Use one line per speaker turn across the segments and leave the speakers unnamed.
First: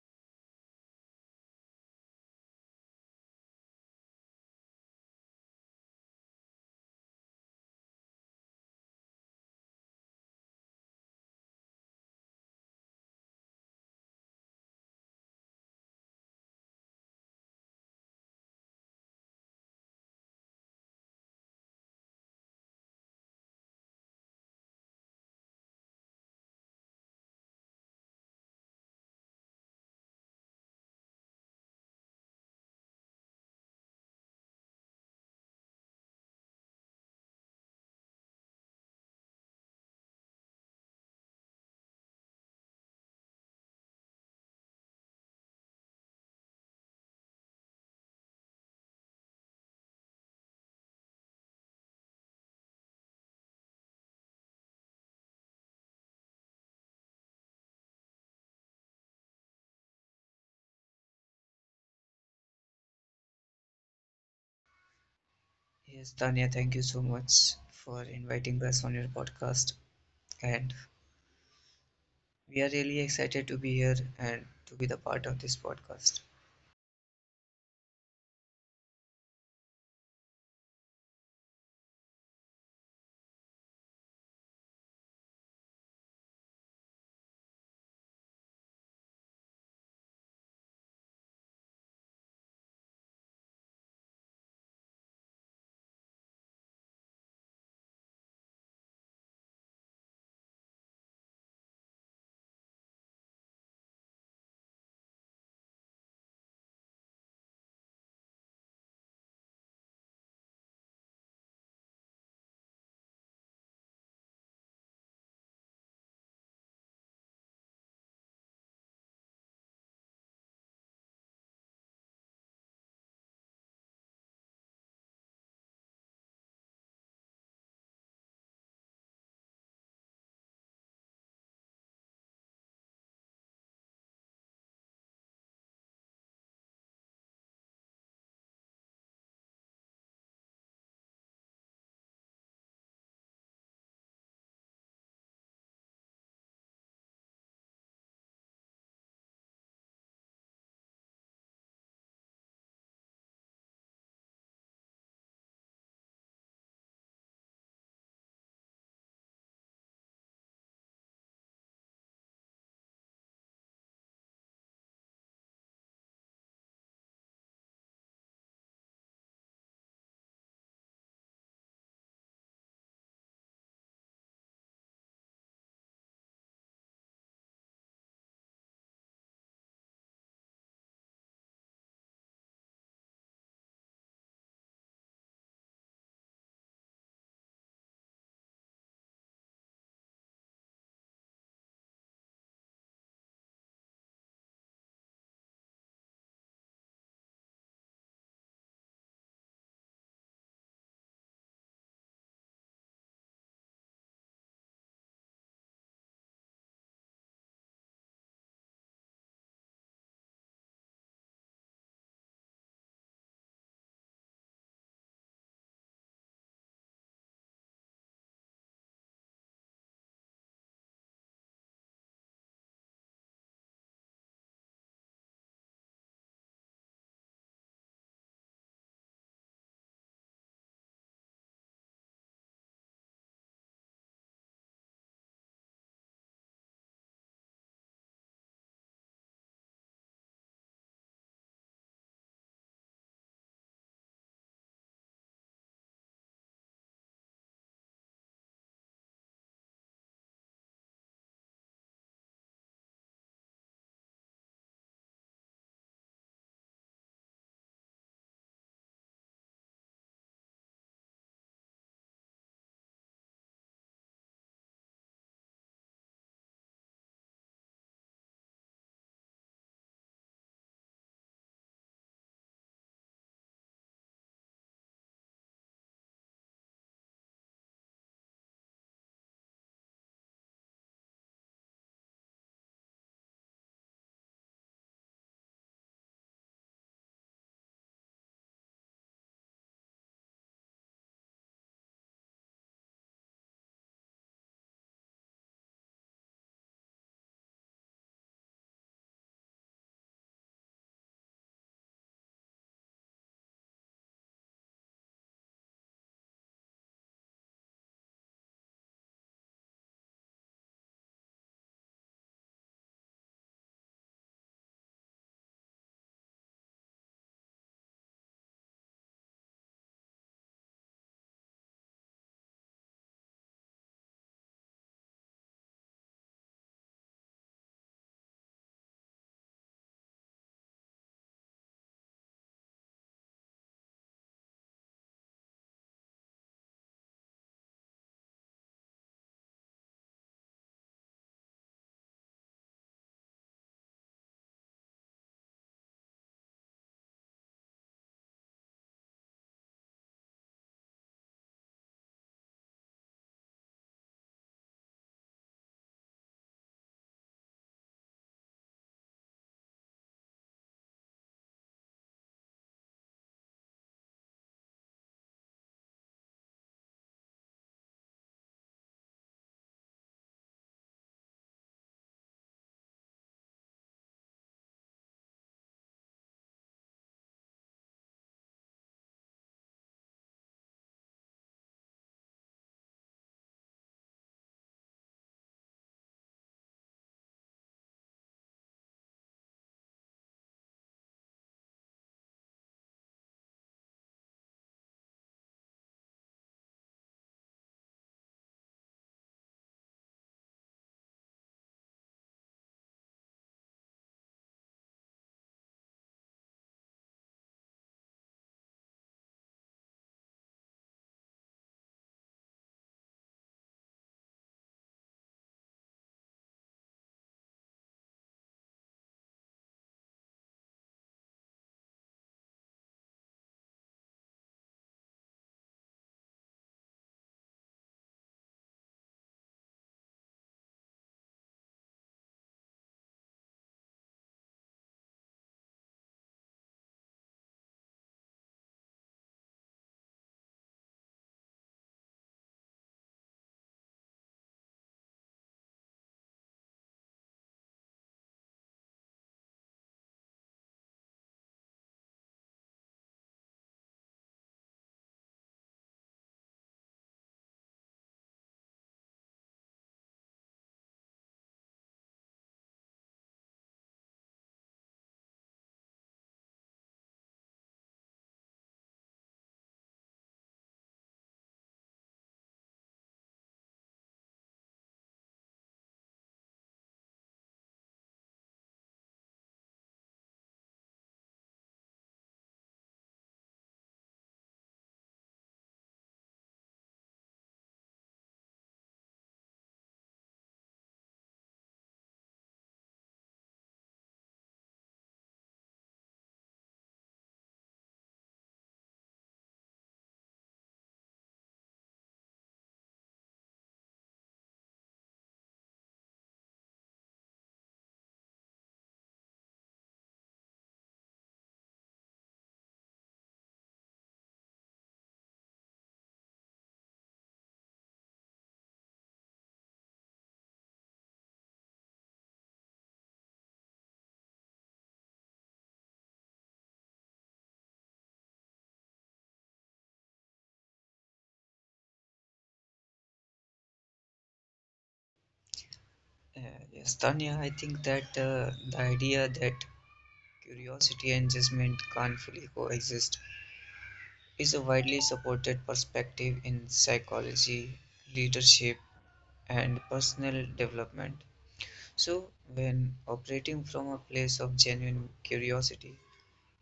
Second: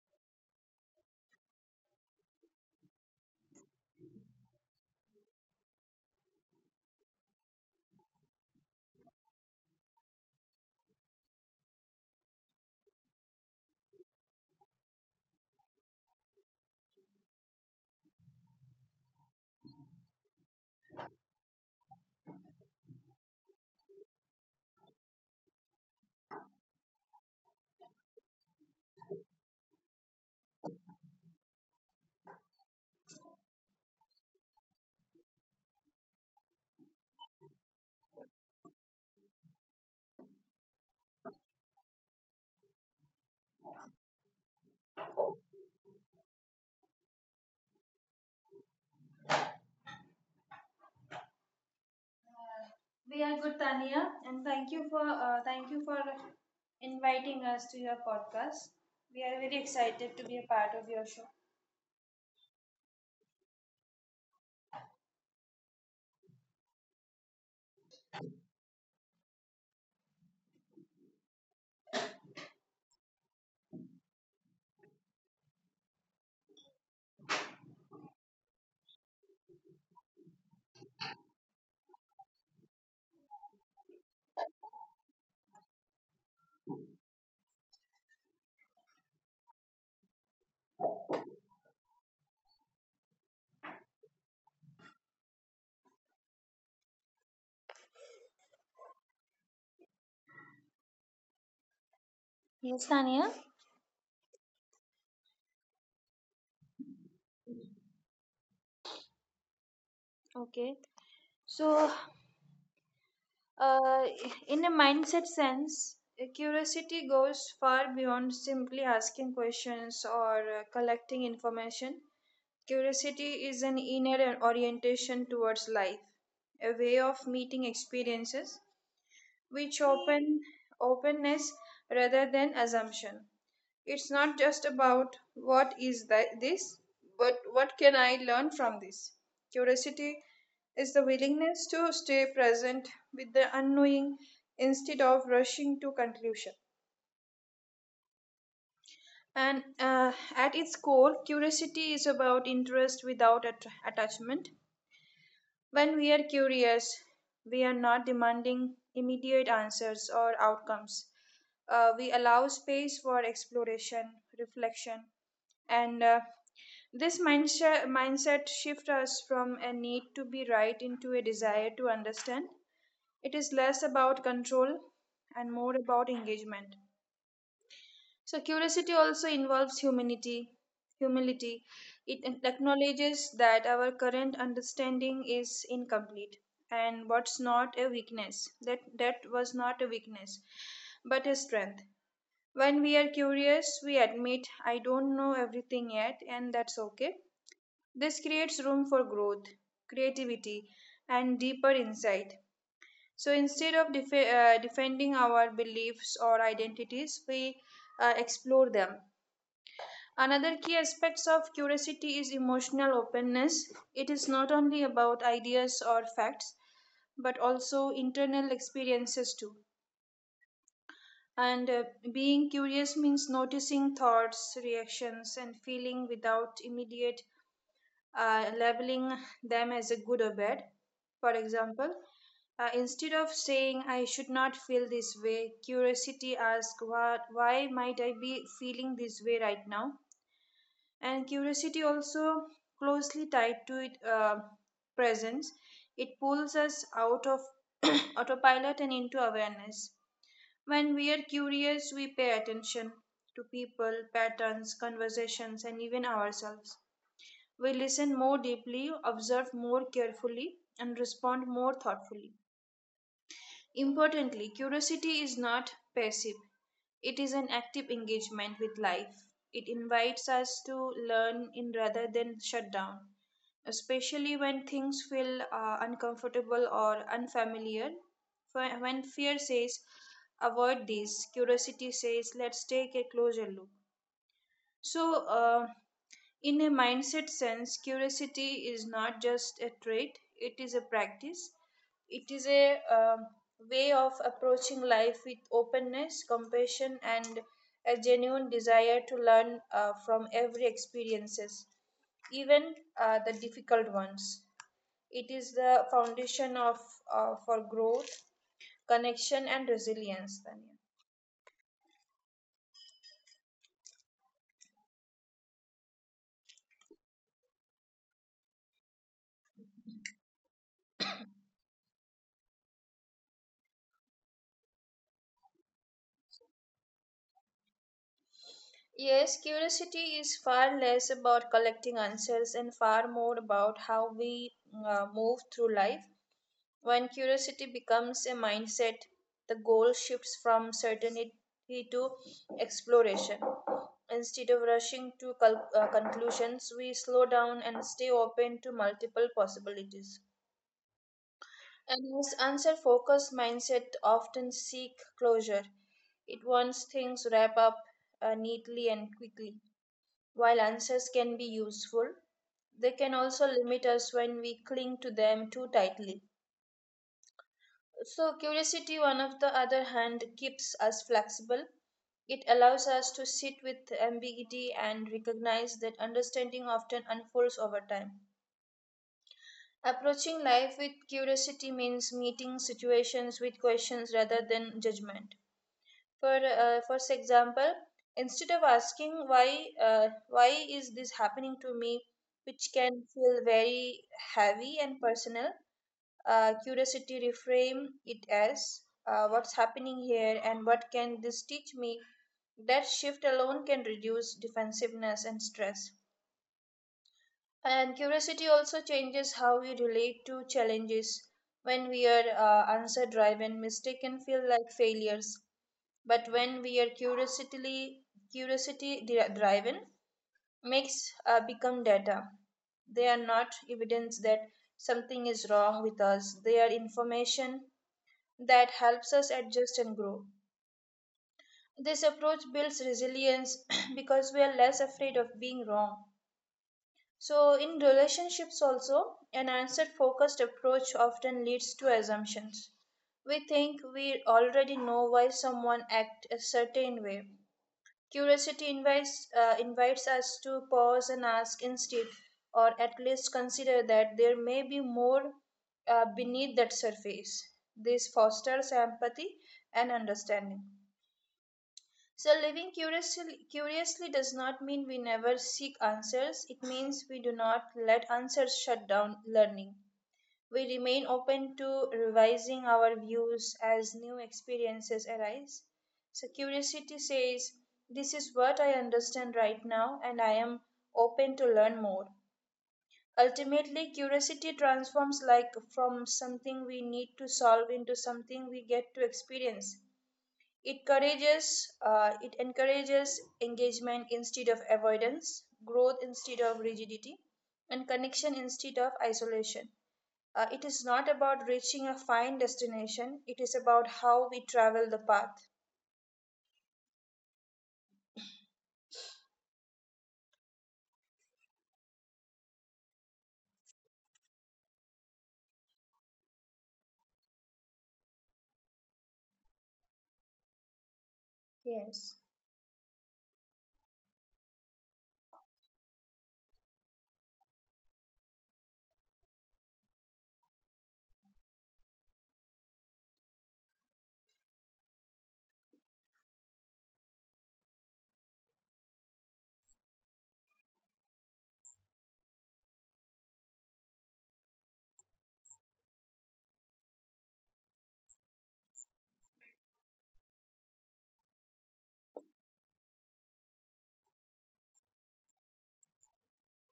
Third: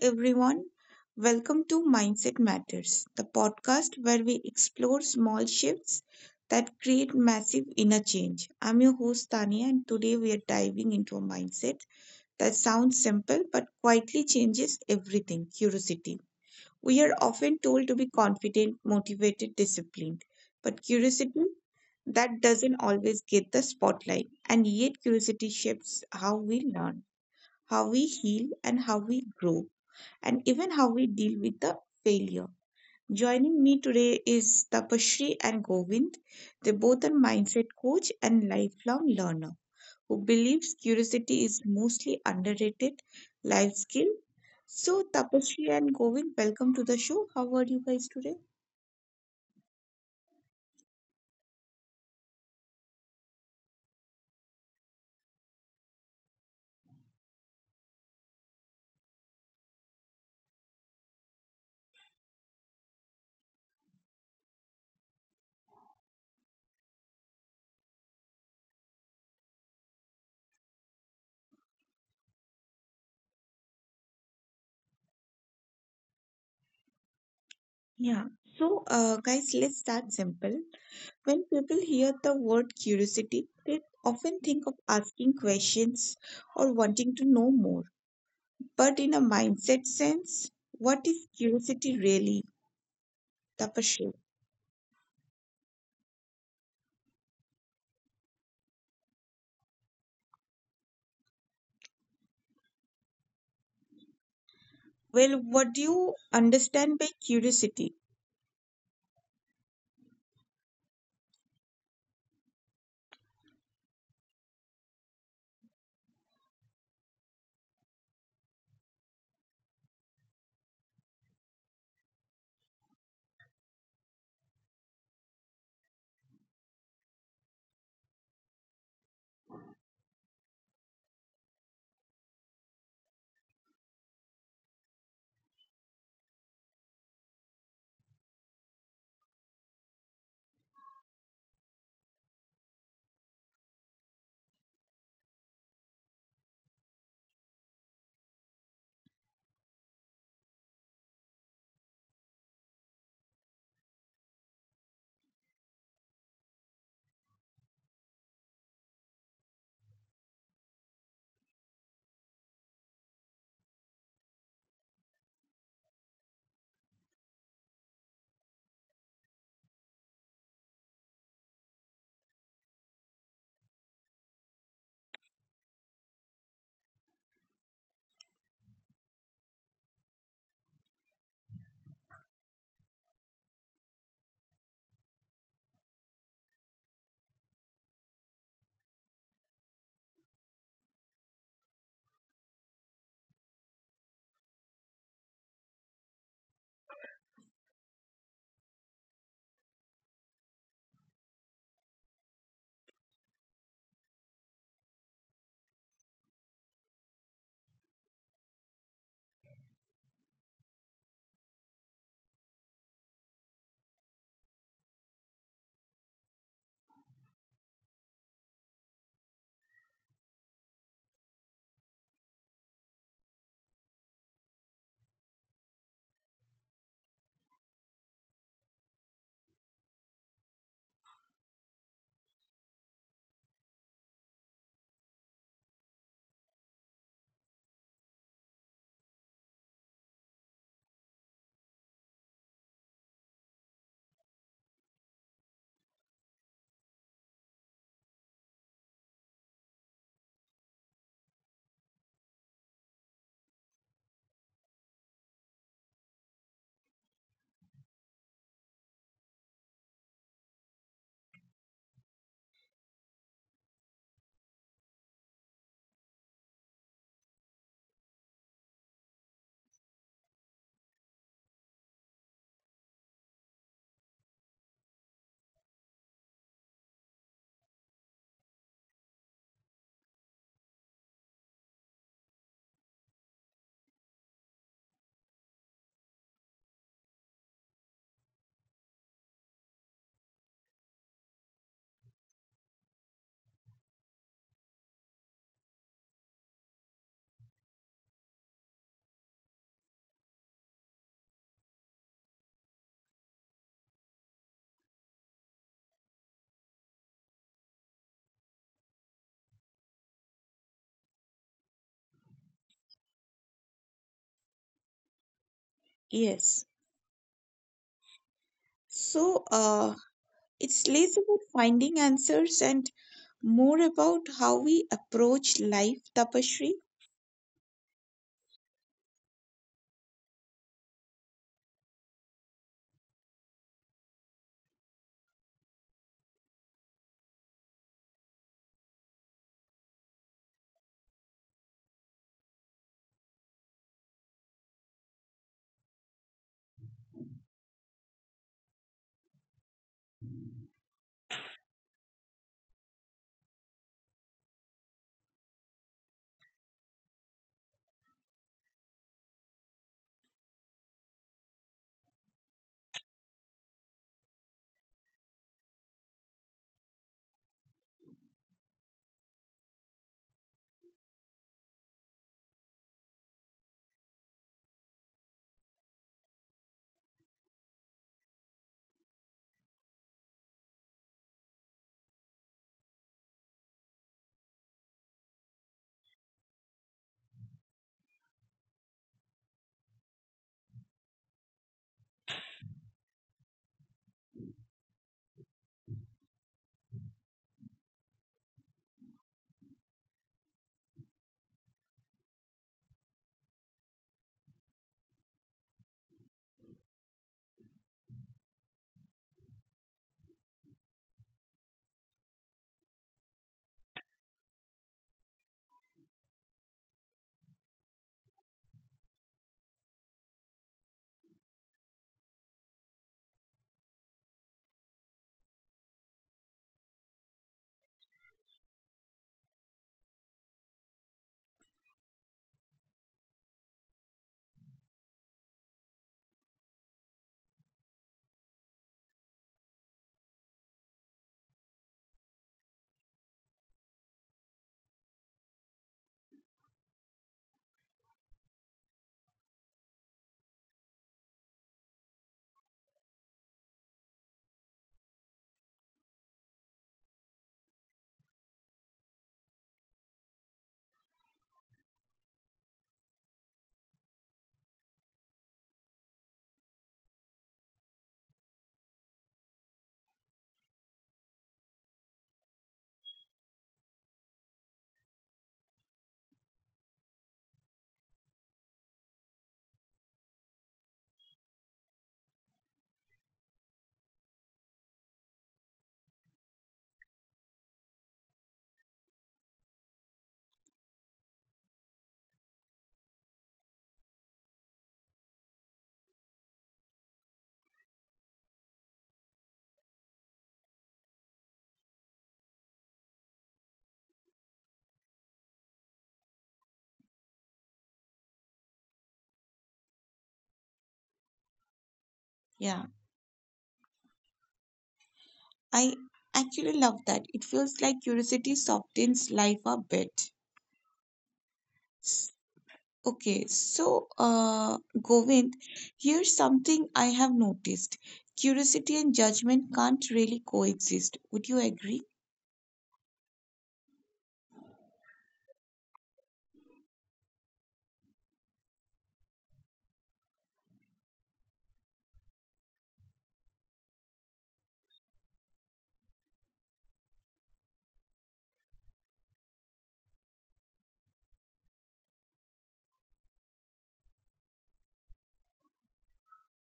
everyone. Welcome to Mindset Matters, the podcast where we explore small shifts that create massive inner change. I'm your host, Tania, and today we are diving into a mindset that sounds simple but quietly changes everything: curiosity. We are often told to be confident, motivated, disciplined, but curiosity, that doesn't always get the spotlight, and yet curiosity shapes how we learn, how we heal, and how we grow, and even how we deal with the failure. Joining me today is Tapasree and Govind. They both are mindset coach and lifelong learner who believes curiosity is mostly underrated life skill. So Tapasree and Govind, welcome to the show. How are you guys today?
Uh, We are good, Tania, and thank you for inviting us to your podcast. We are very excited to be a part of your show.
Yes, Tanya, thank you so much for inviting us on your podcast. And we are really excited to be here and to be the part of this podcast.
Yeah. So guys, let's start simple. When people hear the word curiosity, they often think of asking questions or wanting to know more. But in a mindset sense, what is curiosity really, Tapasya? Well, what do you understand by curiosity?
Okay, so uh, in a mindset sense, curiosity goes far beyond simply asking questions or collecting information. Curiosity is an inner orientation towards life, a way of meeting experiences which openness rather than assumption. It's not just about what is that this, but what can I learn from this? Curiosity is the willingness to stay present with the unknowing instead of rushing to conclusion. And at its core, curiosity is about interest without attachment. When we are curious, we are not demanding immediate answers or outcomes. We allow space for exploration, reflection, and this mindset shifts us from a need to be right into a desire to understand. It is less about control and more about engagement. So curiosity also involves humility. It acknowledges that our current understanding is incomplete and what's not a weakness. That that was not a weakness, but a strength. When we are curious, we admit I don't know everything yet, and that's okay. This creates room for growth, creativity, and deeper insight. So instead of defending our beliefs or identities, we explore them. Another key aspect of curiosity is emotional openness. It is not only about ideas or facts, but also internal experiences too. And being curious means noticing thoughts, reactions, and feeling without immediate labeling them as a good or bad. For example, instead of saying I should not feel this way, curiosity asks why might I be feeling this way right now? And curiosity also closely tied to it presence. It pulls us out of autopilot and into awareness. When we are curious, we pay attention to people, patterns, conversations, and even ourselves. We listen more deeply, observe more carefully, and respond more thoughtfully. Importantly, curiosity is not passive, it is an active engagement with life. It invites us to learn in rather than shut down, especially when things feel uncomfortable or unfamiliar. When fear says, avoid this, curiosity says, let's take a closer look. So, in a mindset sense, curiosity is not just a trait, it is a practice. It is a way of approaching life with openness, compassion, and a genuine desire to learn from every experiences, even the difficult ones. It is the foundation of for growth, connection, and resilience, Tanya.
Yes. So it's less about finding answers and more about how we approach life, Tapashri.
Yes, curiosity is far less about collecting answers and far more about how we move through life. When curiosity becomes a mindset, the goal shifts from certainty to exploration. Instead of rushing to conclusions, we slow down and stay open to multiple possibilities. And this answer focused mindset often seek closure. It wants things wrap up neatly and quickly. While answers can be useful, they can also limit us when we cling to them too tightly. So, curiosity, on of the other hand, keeps us flexible. It allows us to sit with ambiguity and recognize that understanding often unfolds over time. Approaching life with curiosity means meeting situations with questions rather than judgment. For example, instead of asking why is this happening to me, which can feel very heavy and personal, curiosity reframe it as what's happening here and what can this teach me. That shift alone can reduce defensiveness and stress. And curiosity also changes how we relate to challenges. When we are answer driven, mistakes can feel like failures, but when we are curiosity driven, makes become data. They are not evidence that something is wrong with us, they are information that helps us adjust and grow. This approach builds resilience because we are less afraid of being wrong. So in relationships also, an answer focused approach often leads to assumptions. We think we already know why someone acts a certain way. Curiosity invites us to pause and ask instead, or at least consider that there may be more beneath that surface. This fosters empathy and understanding. So, curiously does not mean we never seek answers, it means we do not let answers shut down learning. We remain open to revising our views as new experiences arise. So, curiosity says, this is what I understand right now, and I am open to learn more. Ultimately, curiosity transforms like from something we need to solve into something we get to experience. It it encourages engagement instead of avoidance, growth instead of rigidity, and connection instead of isolation. It is not about reaching a fine destination, it is about how we travel the path.
Yeah. I actually love that. It feels like curiosity softens life a bit.
Yes.
S- Okay, so Govind, here's something I have noticed. Curiosity and judgment can't really coexist. Would you agree?
Uh, yes, Tanya, I think that the idea that curiosity and judgment can't fully coexist is a widely supported perspective in psychology, leadership, and personal development. So, when operating from a place of genuine curiosity,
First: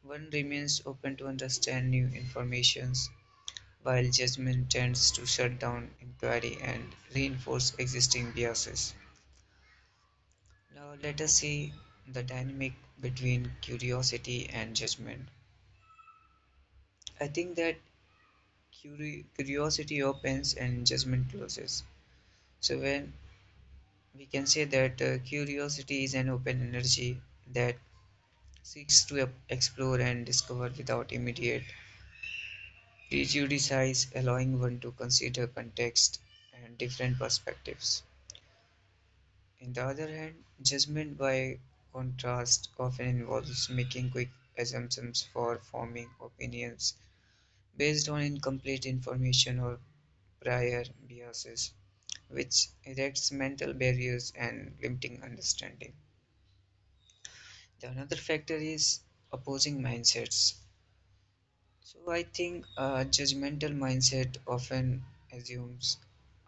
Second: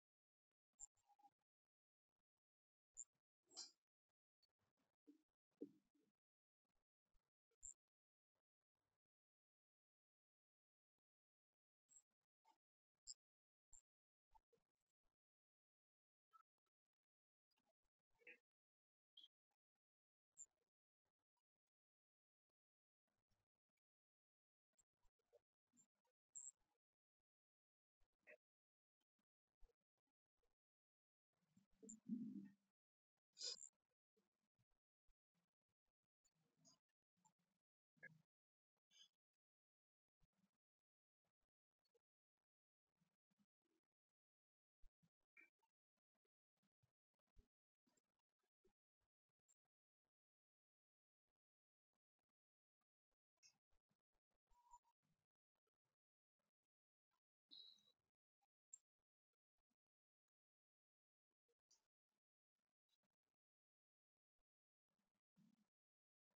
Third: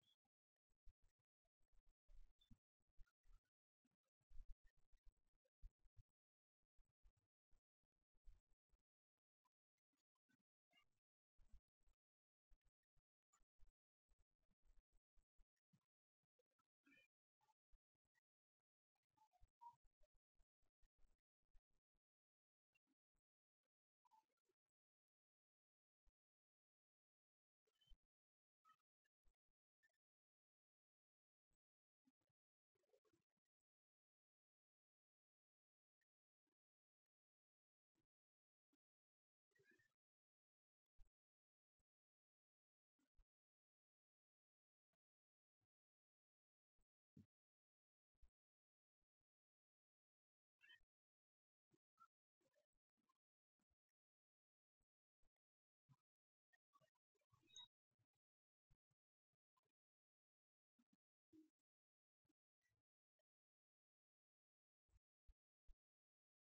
one remains open to understand new informations while judgment tends to shut down inquiry and reinforce existing biases. Now, let us see the dynamic between curiosity and judgment. I think that curiosity opens and judgment closes. So, when we can say that curiosity is an open energy that seeks to explore and discover without immediate prejudice, allowing one to consider context and different perspectives. In the other hand, judgment by contrast often involves making quick assumptions for forming opinions based on incomplete information or prior biases, which erects mental barriers and limiting understanding. The another factor is opposing mindsets. So I think a judgmental mindset often assumes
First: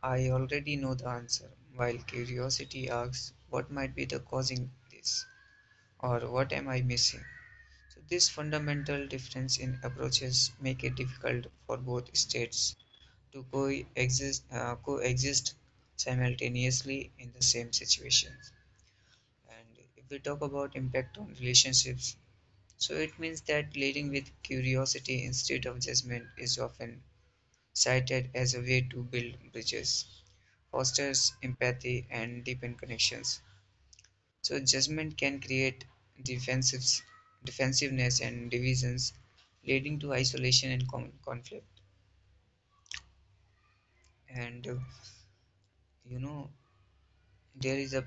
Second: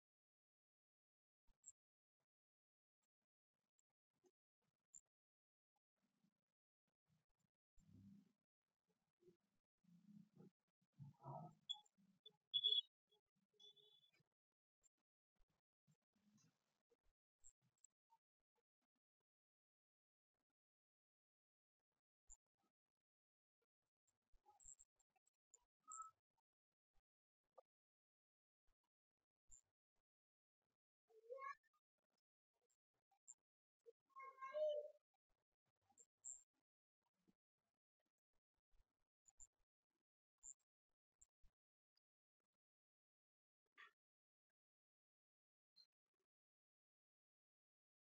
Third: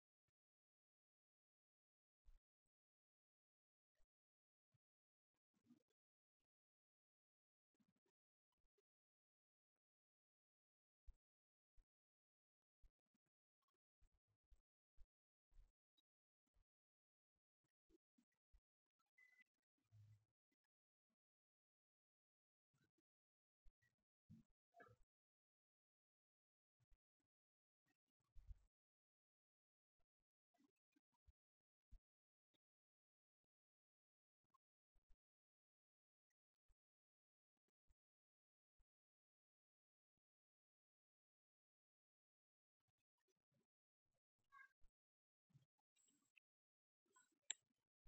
I already know the answer, while curiosity asks what might be the causing this, or what am I missing? So this fundamental difference in approaches make it difficult for both states to coexist, coexist simultaneously in the same situation. And if we talk about impact on relationships, so it means that leading with curiosity instead of judgment is often cited as a way to build bridges, fosters empathy, and deepen connections. So judgment can create defensives, defensiveness and divisions, leading to isolation and conflict. And you know there is a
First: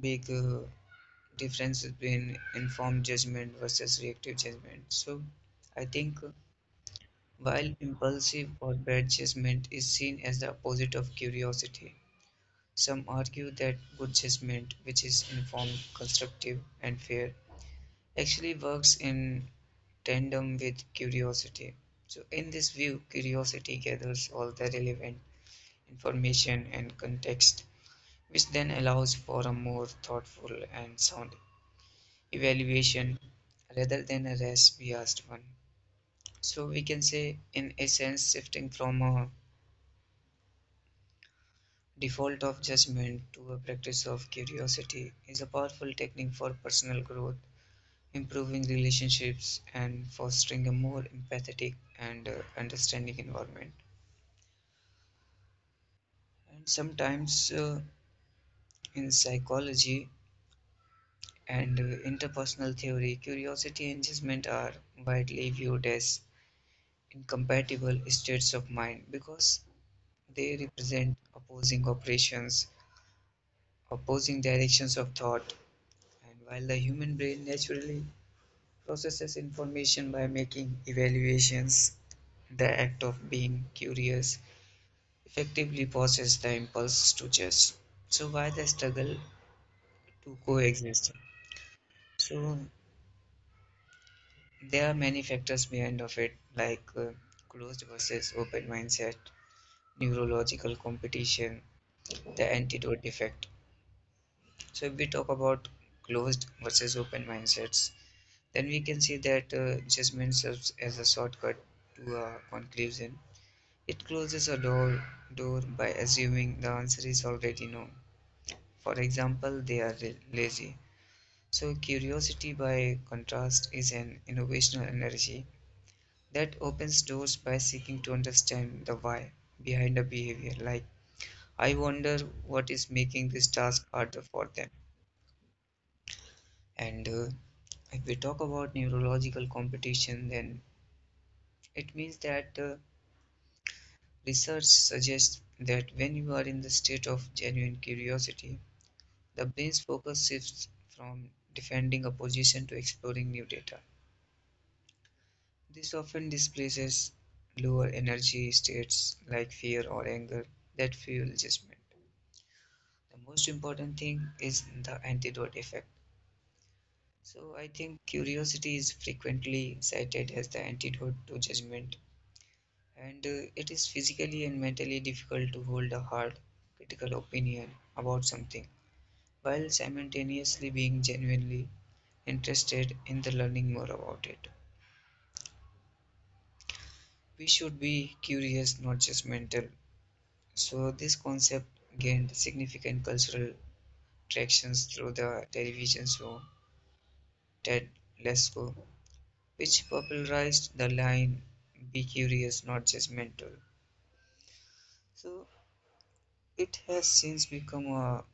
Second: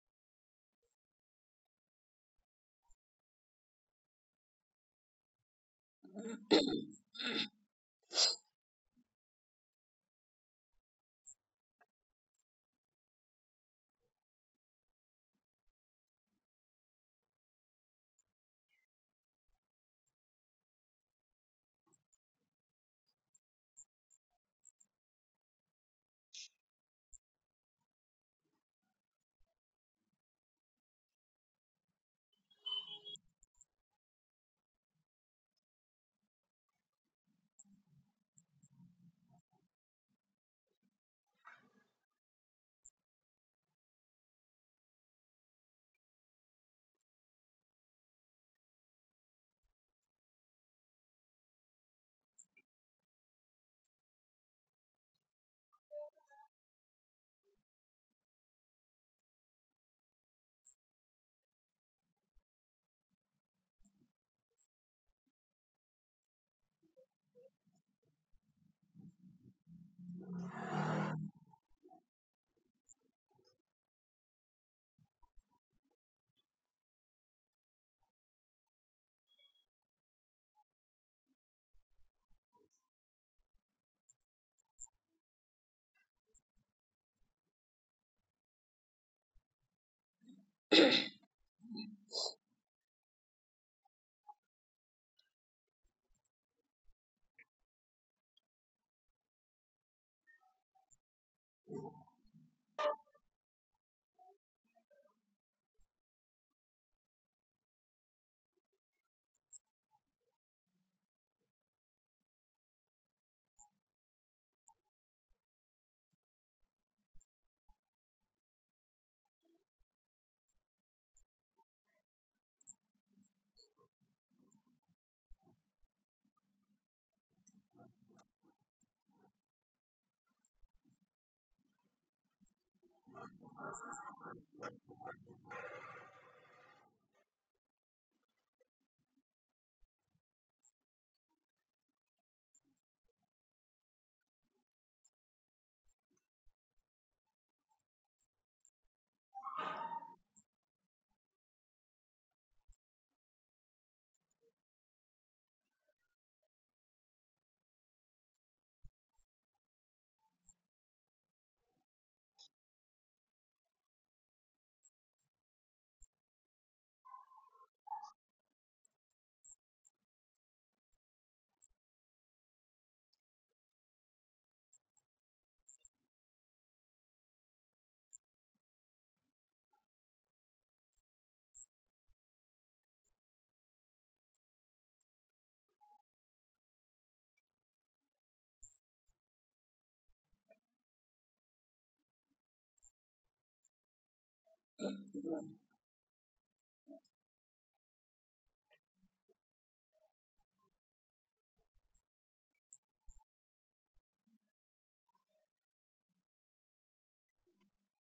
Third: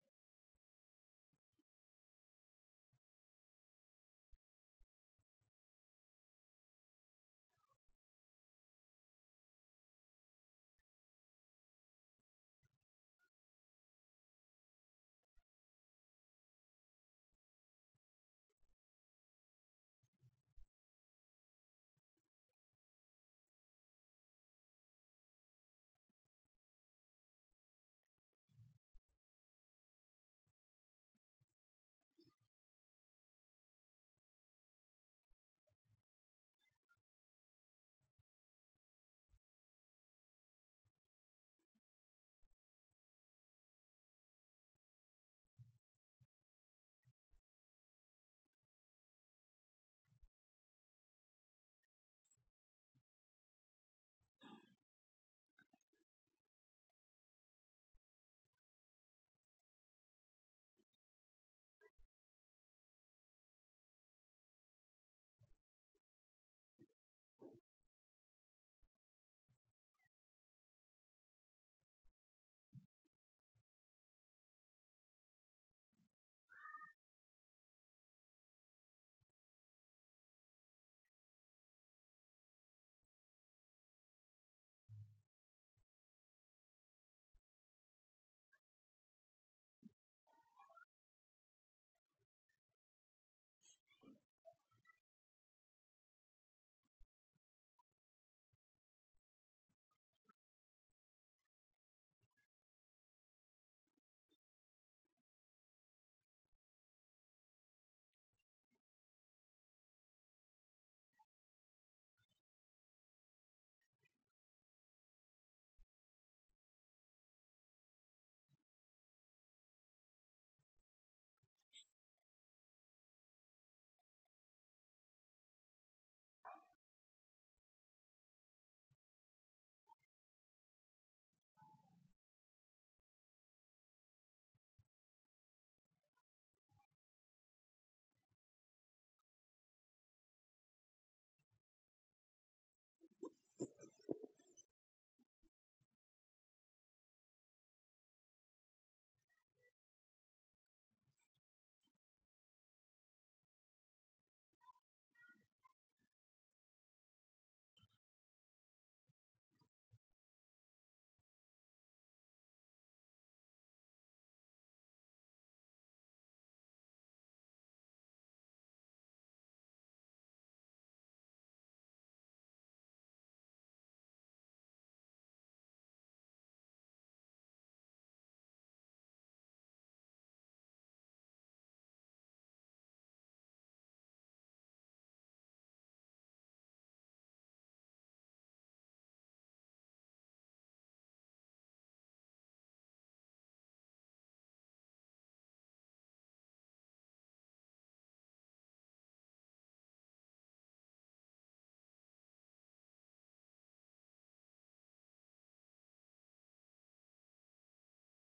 big difference between informed judgment versus reactive judgment. So I think while impulsive or bad judgment is seen as the opposite of curiosity, some argue that good judgment, which is informed, constructive, and fair, actually works in tandem with curiosity. So, in this view, curiosity gathers all the relevant information and context, which then allows for a more thoughtful and sound evaluation rather than a race biased one. So, we can say, in essence, shifting from a default of judgment to a practice of curiosity is a powerful technique for personal growth, improving relationships, and fostering a more empathetic and understanding environment. And sometimes in psychology and interpersonal theory, curiosity and judgment are widely viewed as incompatible states of mind because they represent opposing operations, opposing directions of thought. And while the human brain naturally processes information by making evaluations, the act of being curious effectively pauses the impulse to judge. So, why the struggle to coexist? So, there are many factors behind of it, like closed versus open mindset, neurological competition, the antidote effect. So if we talk about closed versus open mindsets, then we can see that judgment serves as a shortcut to a conclusion. It closes a door by assuming the answer is already known. For example, they are lazy. So curiosity by contrast is an innovational energy that opens doors by seeking to understand the why behind a behavior. Like, I wonder what is making this task harder for them. And if we talk about neurological competition, then it means that research suggests that when you are in the state of genuine curiosity, the brain's focus shifts from defending a position to exploring new data. This often displaces lower energy states like fear or anger that fuel judgment. The most important thing is the antidote effect. So I think curiosity is frequently cited as the antidote to judgment, and it is physically and mentally difficult to hold a hard, critical opinion about something while simultaneously being genuinely interested in the learning more about it. We should be curious, not judgmental. So this concept gained significant cultural tractions through the television show Ted Lasso, which popularized the line: be curious, not judgmental. So it has since become a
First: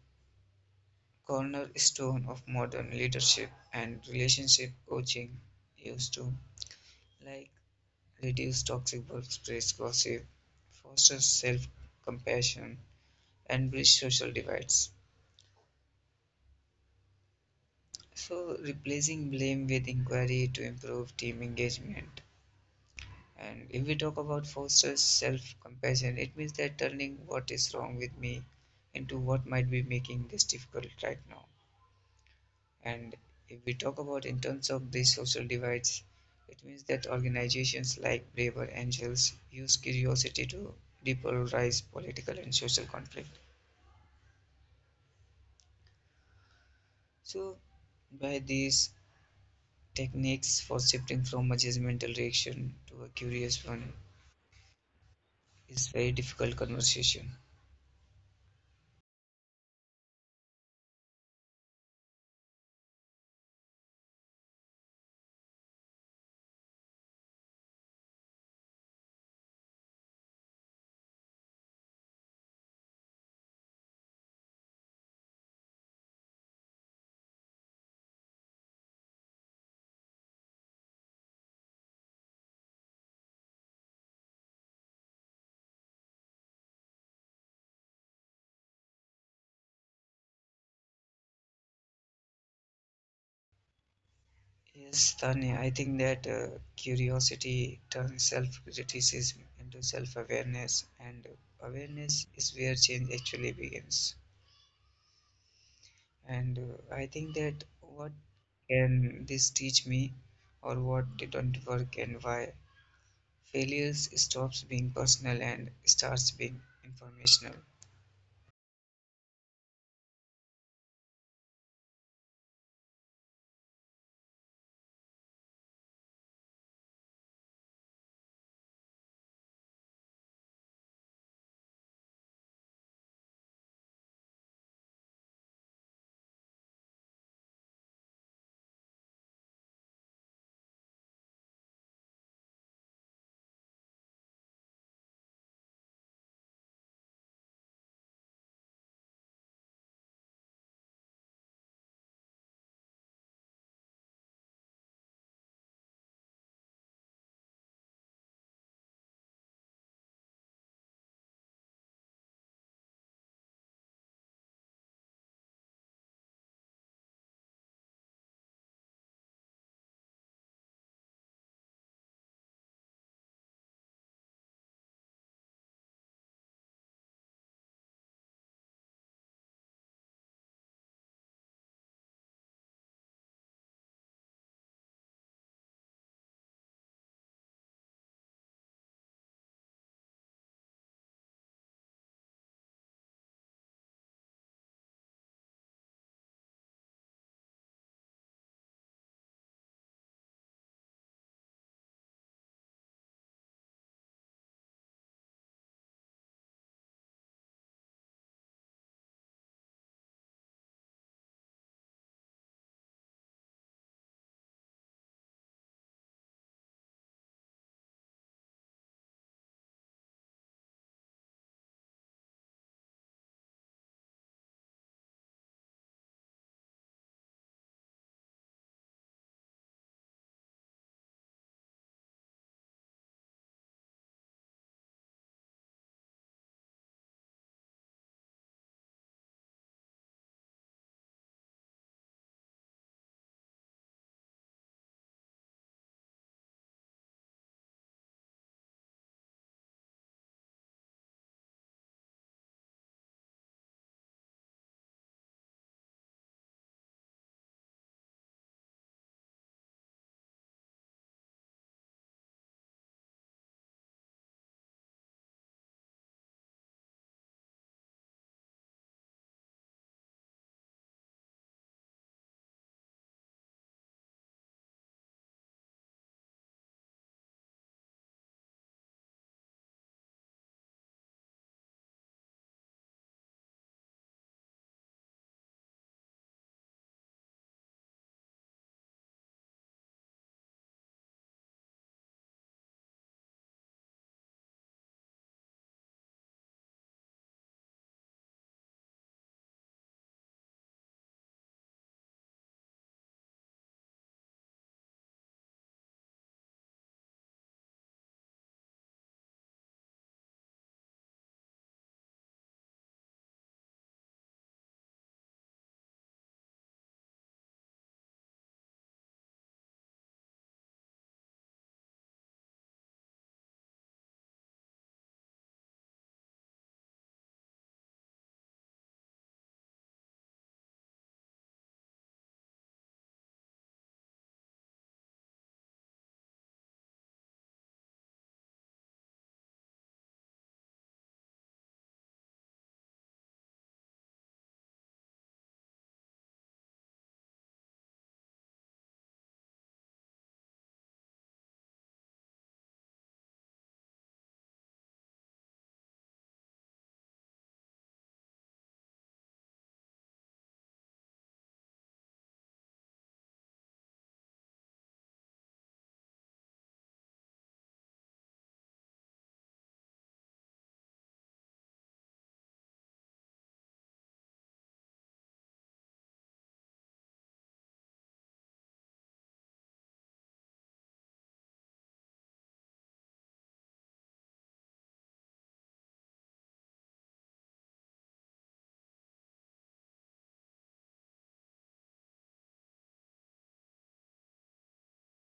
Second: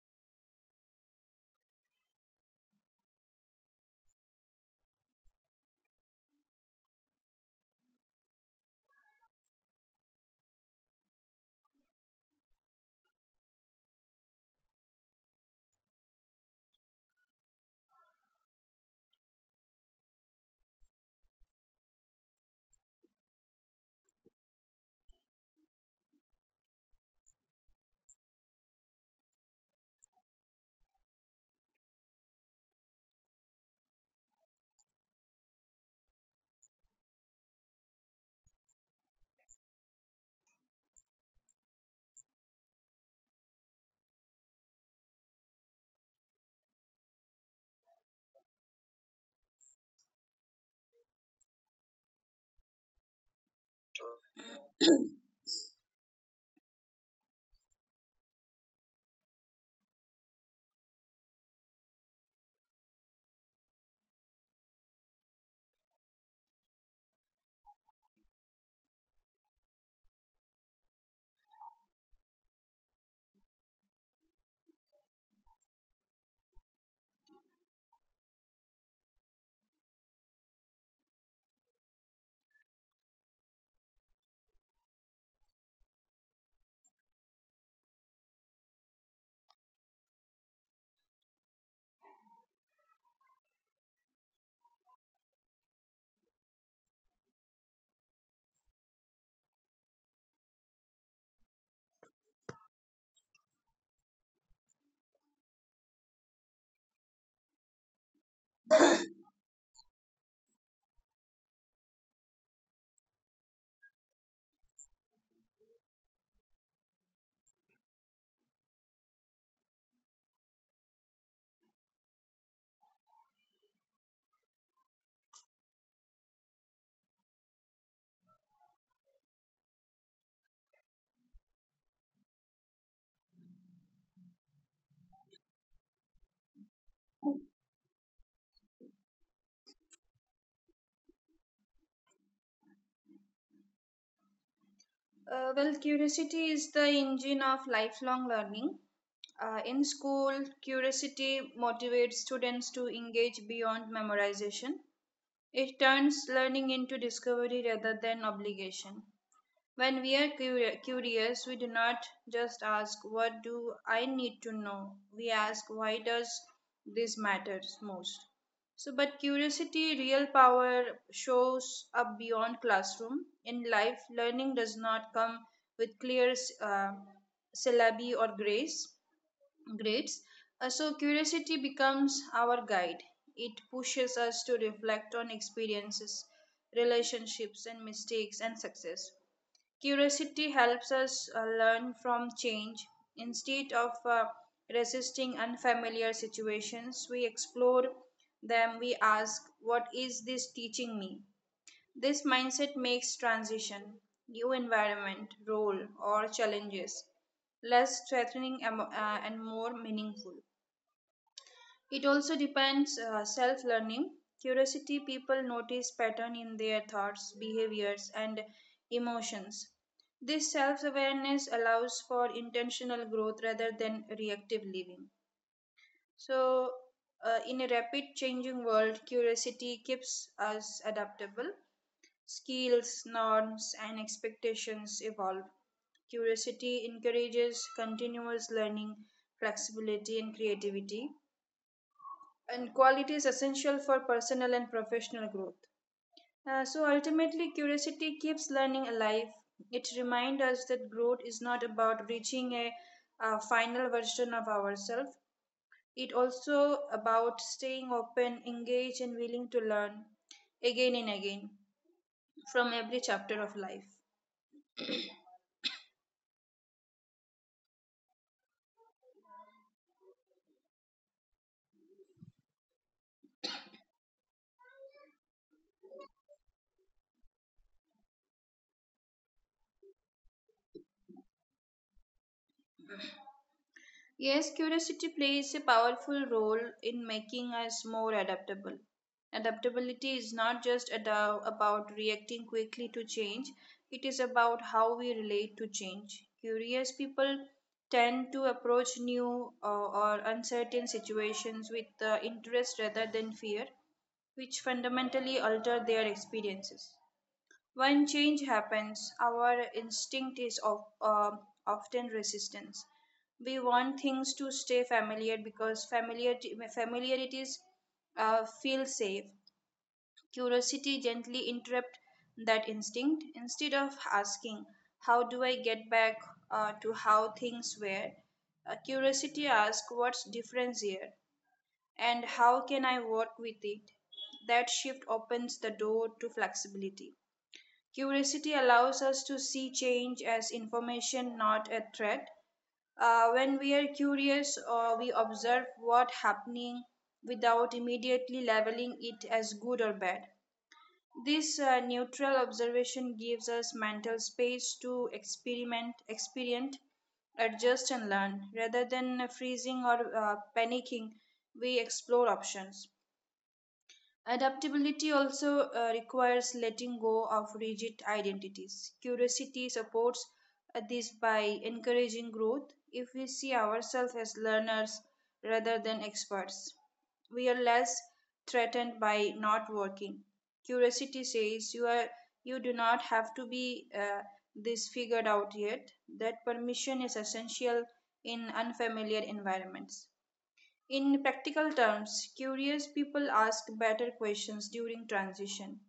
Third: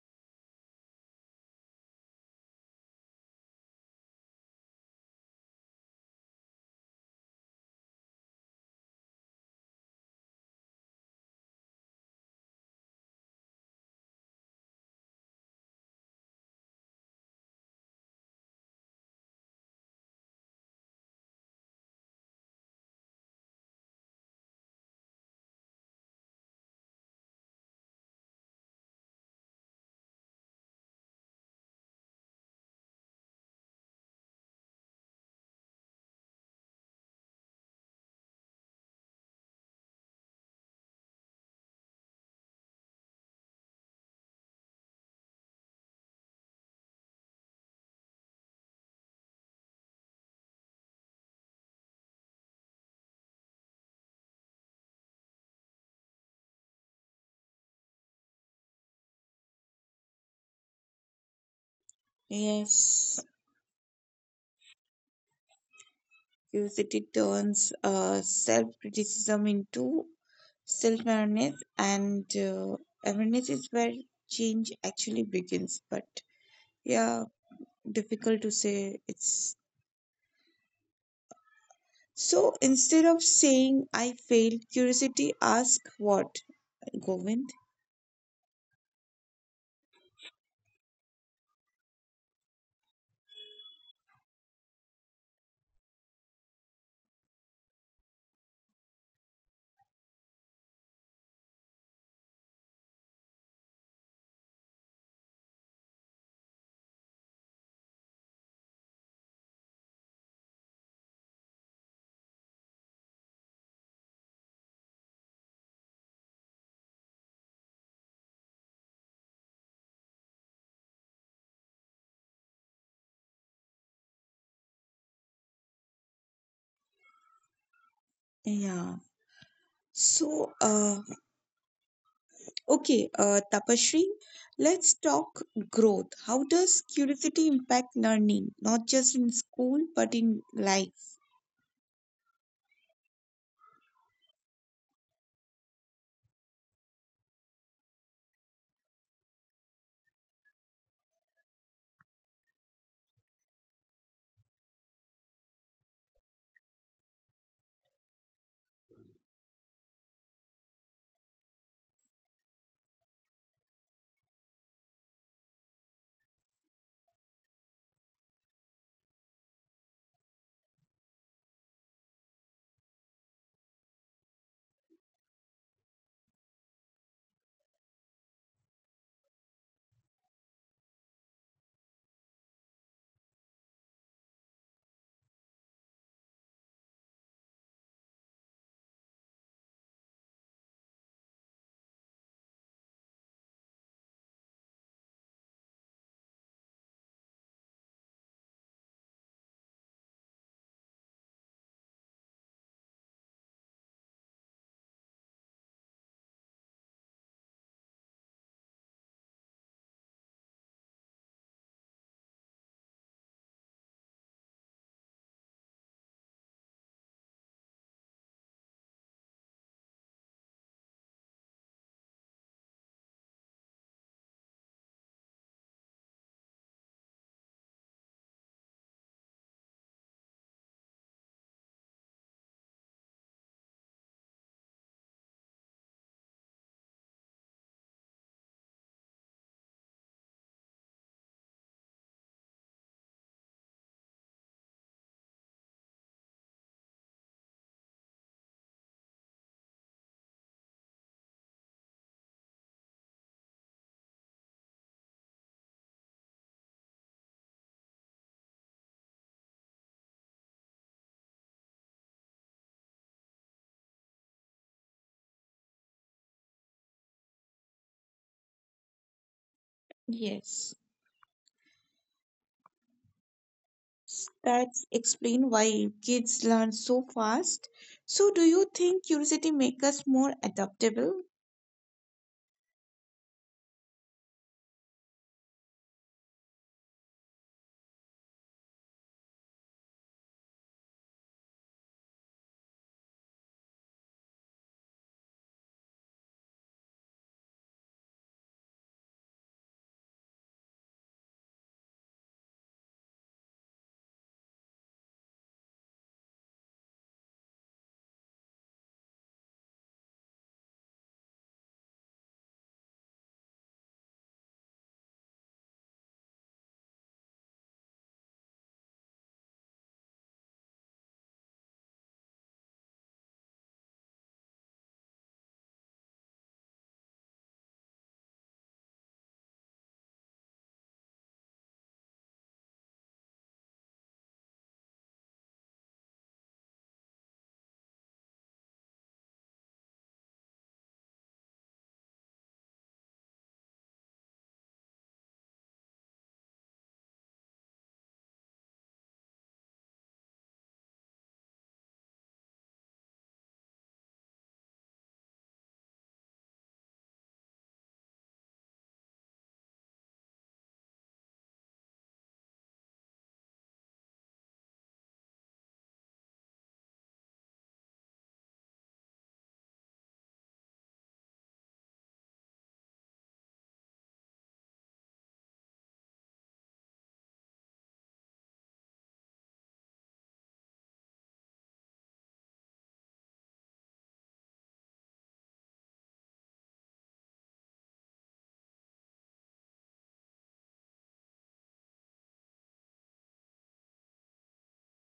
cornerstone of modern leadership and relationship coaching used to, like, reduce toxic workplace gossip, foster self compassion, and bridge social divides. So replacing blame with inquiry to improve team engagement. And if we talk about fosters self compassion, it means that turning what is wrong with me into what might be making this difficult right now. And if we talk about in terms of these social divides, it means that organizations like Braver Angels use curiosity to depolarize political and social conflict. So, by these techniques for shifting from a judgmental reaction to a curious one is very difficult conversation.
Yes, curiosity turns self criticism into self awareness, and awareness is where change actually begins. But yeah, difficult to say. It's so instead of saying I failed, curiosity ask what, Govind?
Yes, Tanya, I think that curiosity turns self criticism into self awareness, and awareness is where change actually begins. And I think that what can this teach me, or what didn't work, and why failures stops being personal and starts being informational.
Yeah. So, uh, okay, Tapashri, let's talk growth. How does curiosity impact learning, not just in school, but in life?
Well, curiosity is the engine of lifelong learning. In school, curiosity motivates students to engage beyond memorization. It turns learning into discovery rather than obligation. When we are curious, we do not just ask, what do I need to know? We ask, why does this matter most? So, but curiosity, real power shows up beyond classroom. In life, learning does not come with clear uh, syllabi or grades. So, curiosity becomes our guide. It pushes us to reflect on experiences, relationships, and mistakes and success. Curiosity helps us learn from change. Instead of resisting unfamiliar situations, we explore them. We ask, what is this teaching me? This mindset makes transition, new environment, role, or challenges less threatening, and more meaningful. It also depends self learning. Curiosity people notice pattern in their thoughts, behaviors, and emotions. This self awareness allows for intentional growth rather than reactive living. So in a rapid changing world, curiosity keeps us adaptable. Skills, norms, and expectations evolve. Curiosity encourages continuous learning, flexibility, and creativity, and quality is essential for personal and professional growth. So ultimately, curiosity keeps learning alive. It reminds us that growth is not about reaching a final version of ourselves. It also about staying open, engaged, and willing to learn again and again from every chapter of life.
Yes, that's explain why kids learn so fast. So, do you think curiosity makes us more adaptable?
Yes, curiosity plays a powerful role in making us more adaptable. Adaptability is not just about reacting quickly to change, it is about how we relate to change. Curious people tend to approach new or uncertain situations with interest rather than fear, which fundamentally alter their experiences. When change happens, our instinct is often resistance. We want things to stay familiar because familiarities feel safe. Curiosity gently interrupts that instinct. Instead of asking, how do I get back to how things were? Curiosity asks, what's different here? And how can I work with it? That shift opens the door to flexibility. Curiosity allows us to see change as information, not a threat. When we are curious, we observe what happening without immediately labeling it as good or bad. This neutral observation gives us mental space to experiment, adjust, and learn. Rather than freezing or panicking, we explore options. Adaptability also requires letting go of rigid identities. Curiosity supports this by encouraging growth. If we see ourselves as learners rather than experts, we are less threatened by not working. Curiosity says you are you do not have to be this figured out yet. That permission is essential in unfamiliar environments. In practical terms, curious people ask better questions during transition.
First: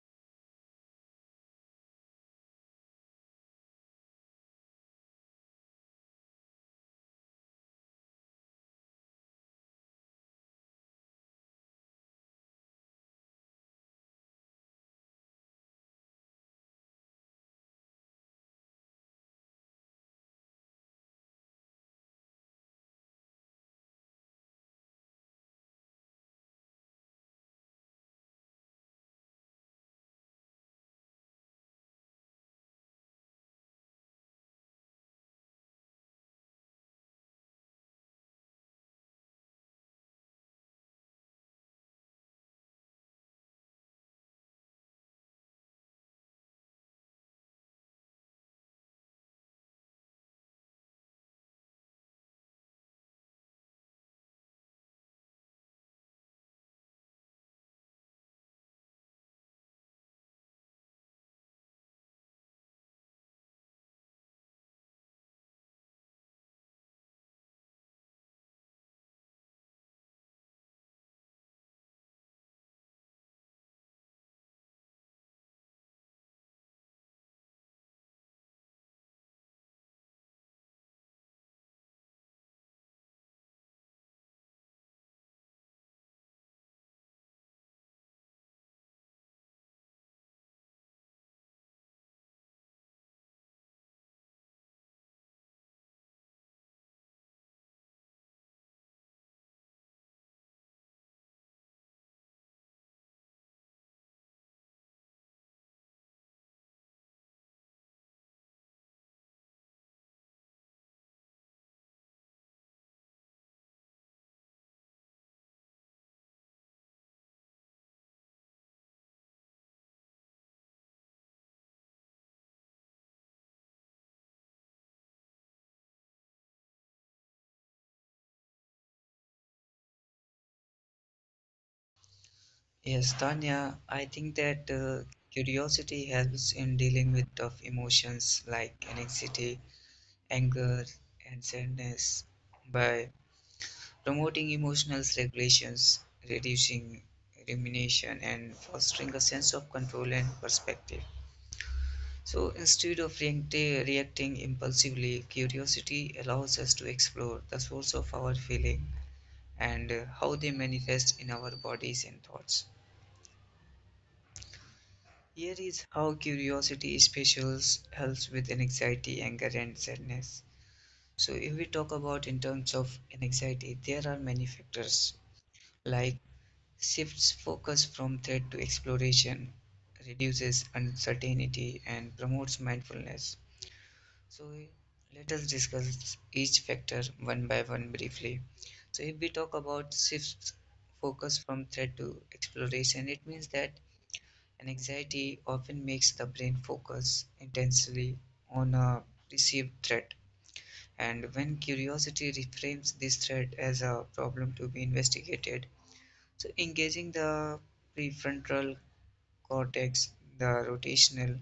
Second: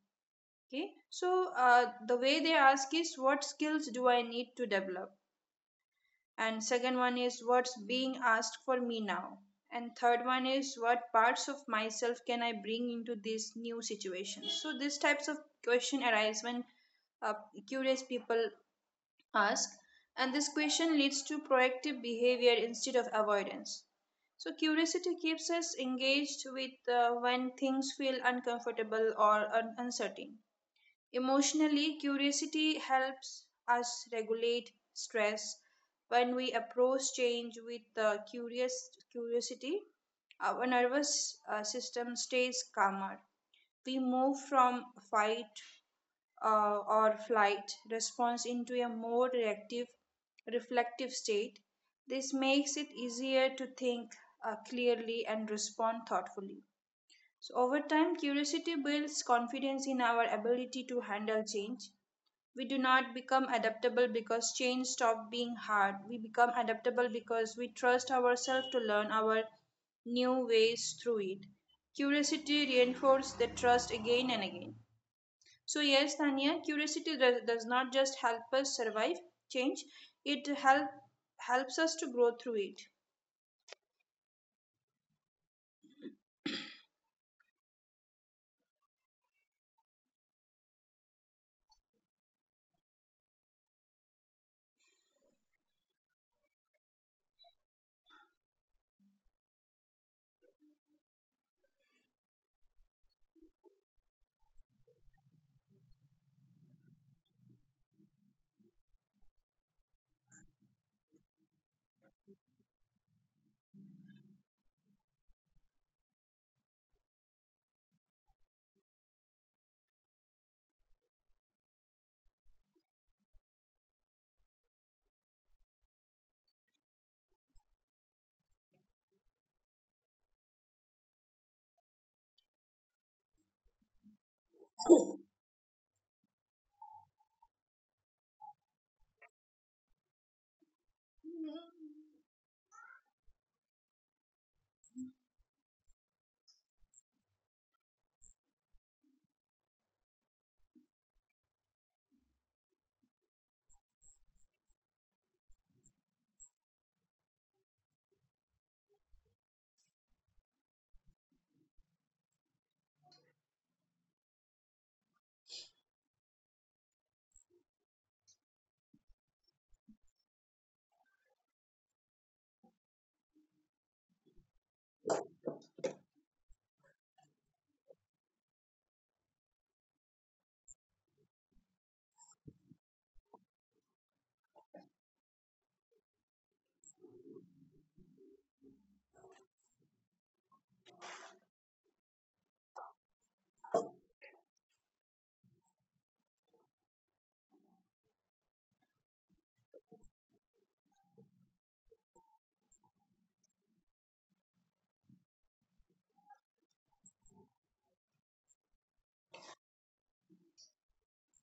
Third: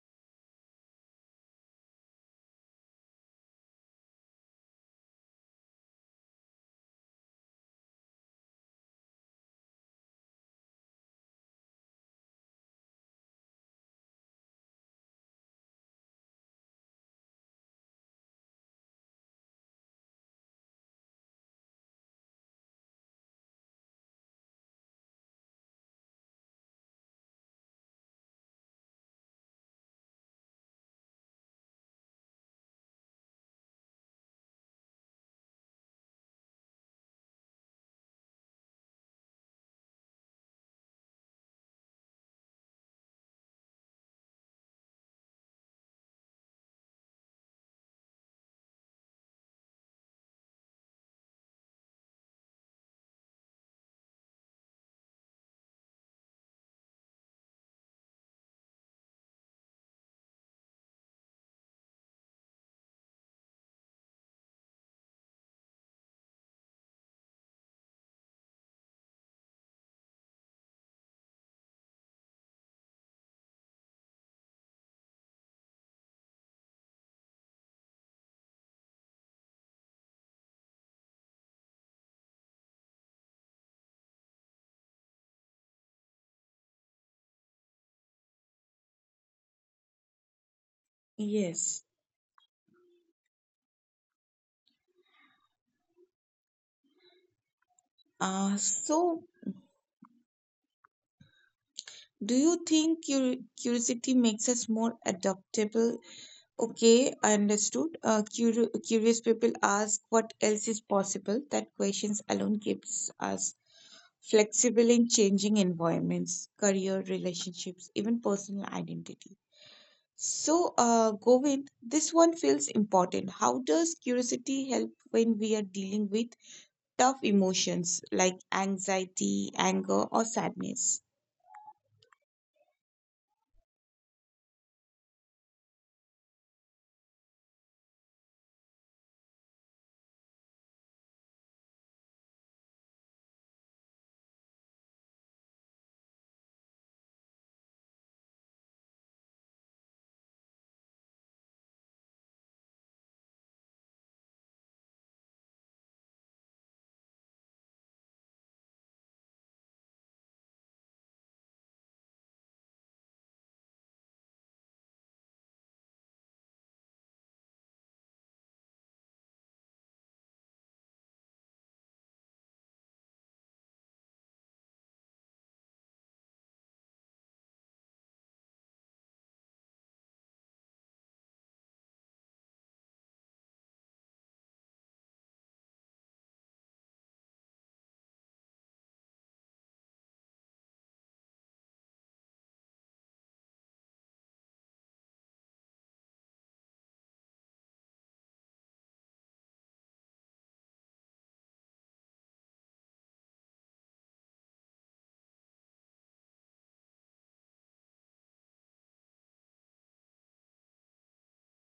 Okay, so the way they ask is, what skills do I need to develop? And second one is, what's being asked for me now? And third one is, what parts of myself can I bring into this new situation? So these types of question arise when uh, curious people ask, and this question leads to proactive behavior instead of avoidance. So curiosity keeps us engaged with when things feel uncomfortable or uncertain. Emotionally, curiosity helps us regulate stress. When we approach change with curious curiosity, our nervous system stays calmer. We move from fight or flight response into a more reflective state. This makes it easier to think clearly and respond thoughtfully. So, over time, curiosity builds confidence in our ability to handle change. We do not become adaptable because change stops being hard. We become adaptable because we trust ourselves to learn our new ways through it. Curiosity reinforces the trust again and again. So, yes, Tanya, curiosity does not just help us survive change, it help, helps us to grow through it.
Yes. So, do you think curiosity makes us more adaptable? Okay, I understood. Curious people ask what else is possible. That questions alone keeps us flexible in changing environments, career, relationships, even personal identity. So, Govind, this one feels important. How does curiosity help when we are dealing with tough emotions like anxiety, anger, or sadness?
Yes, Tanya, I think that curiosity helps in dealing with tough emotions like anxiety, anger, and sadness by promoting emotional regulations, reducing rumination, and fostering a sense of control and perspective. So instead of reacting impulsively, curiosity allows us to explore the source of our feeling and how they manifest in our bodies and thoughts. Here is how curiosity specials helps with anxiety, anger, and sadness. So, if we talk about in terms of anxiety, there are many factors like shifts focus from threat to exploration, reduces uncertainty, and promotes mindfulness. So, let us discuss each factor one by one briefly. So, if we talk about shifts focus from threat to exploration, it means that anxiety often makes the brain focus intensely on a perceived threat, and when curiosity reframes this threat as a problem to be investigated, so engaging the prefrontal cortex, the rotational,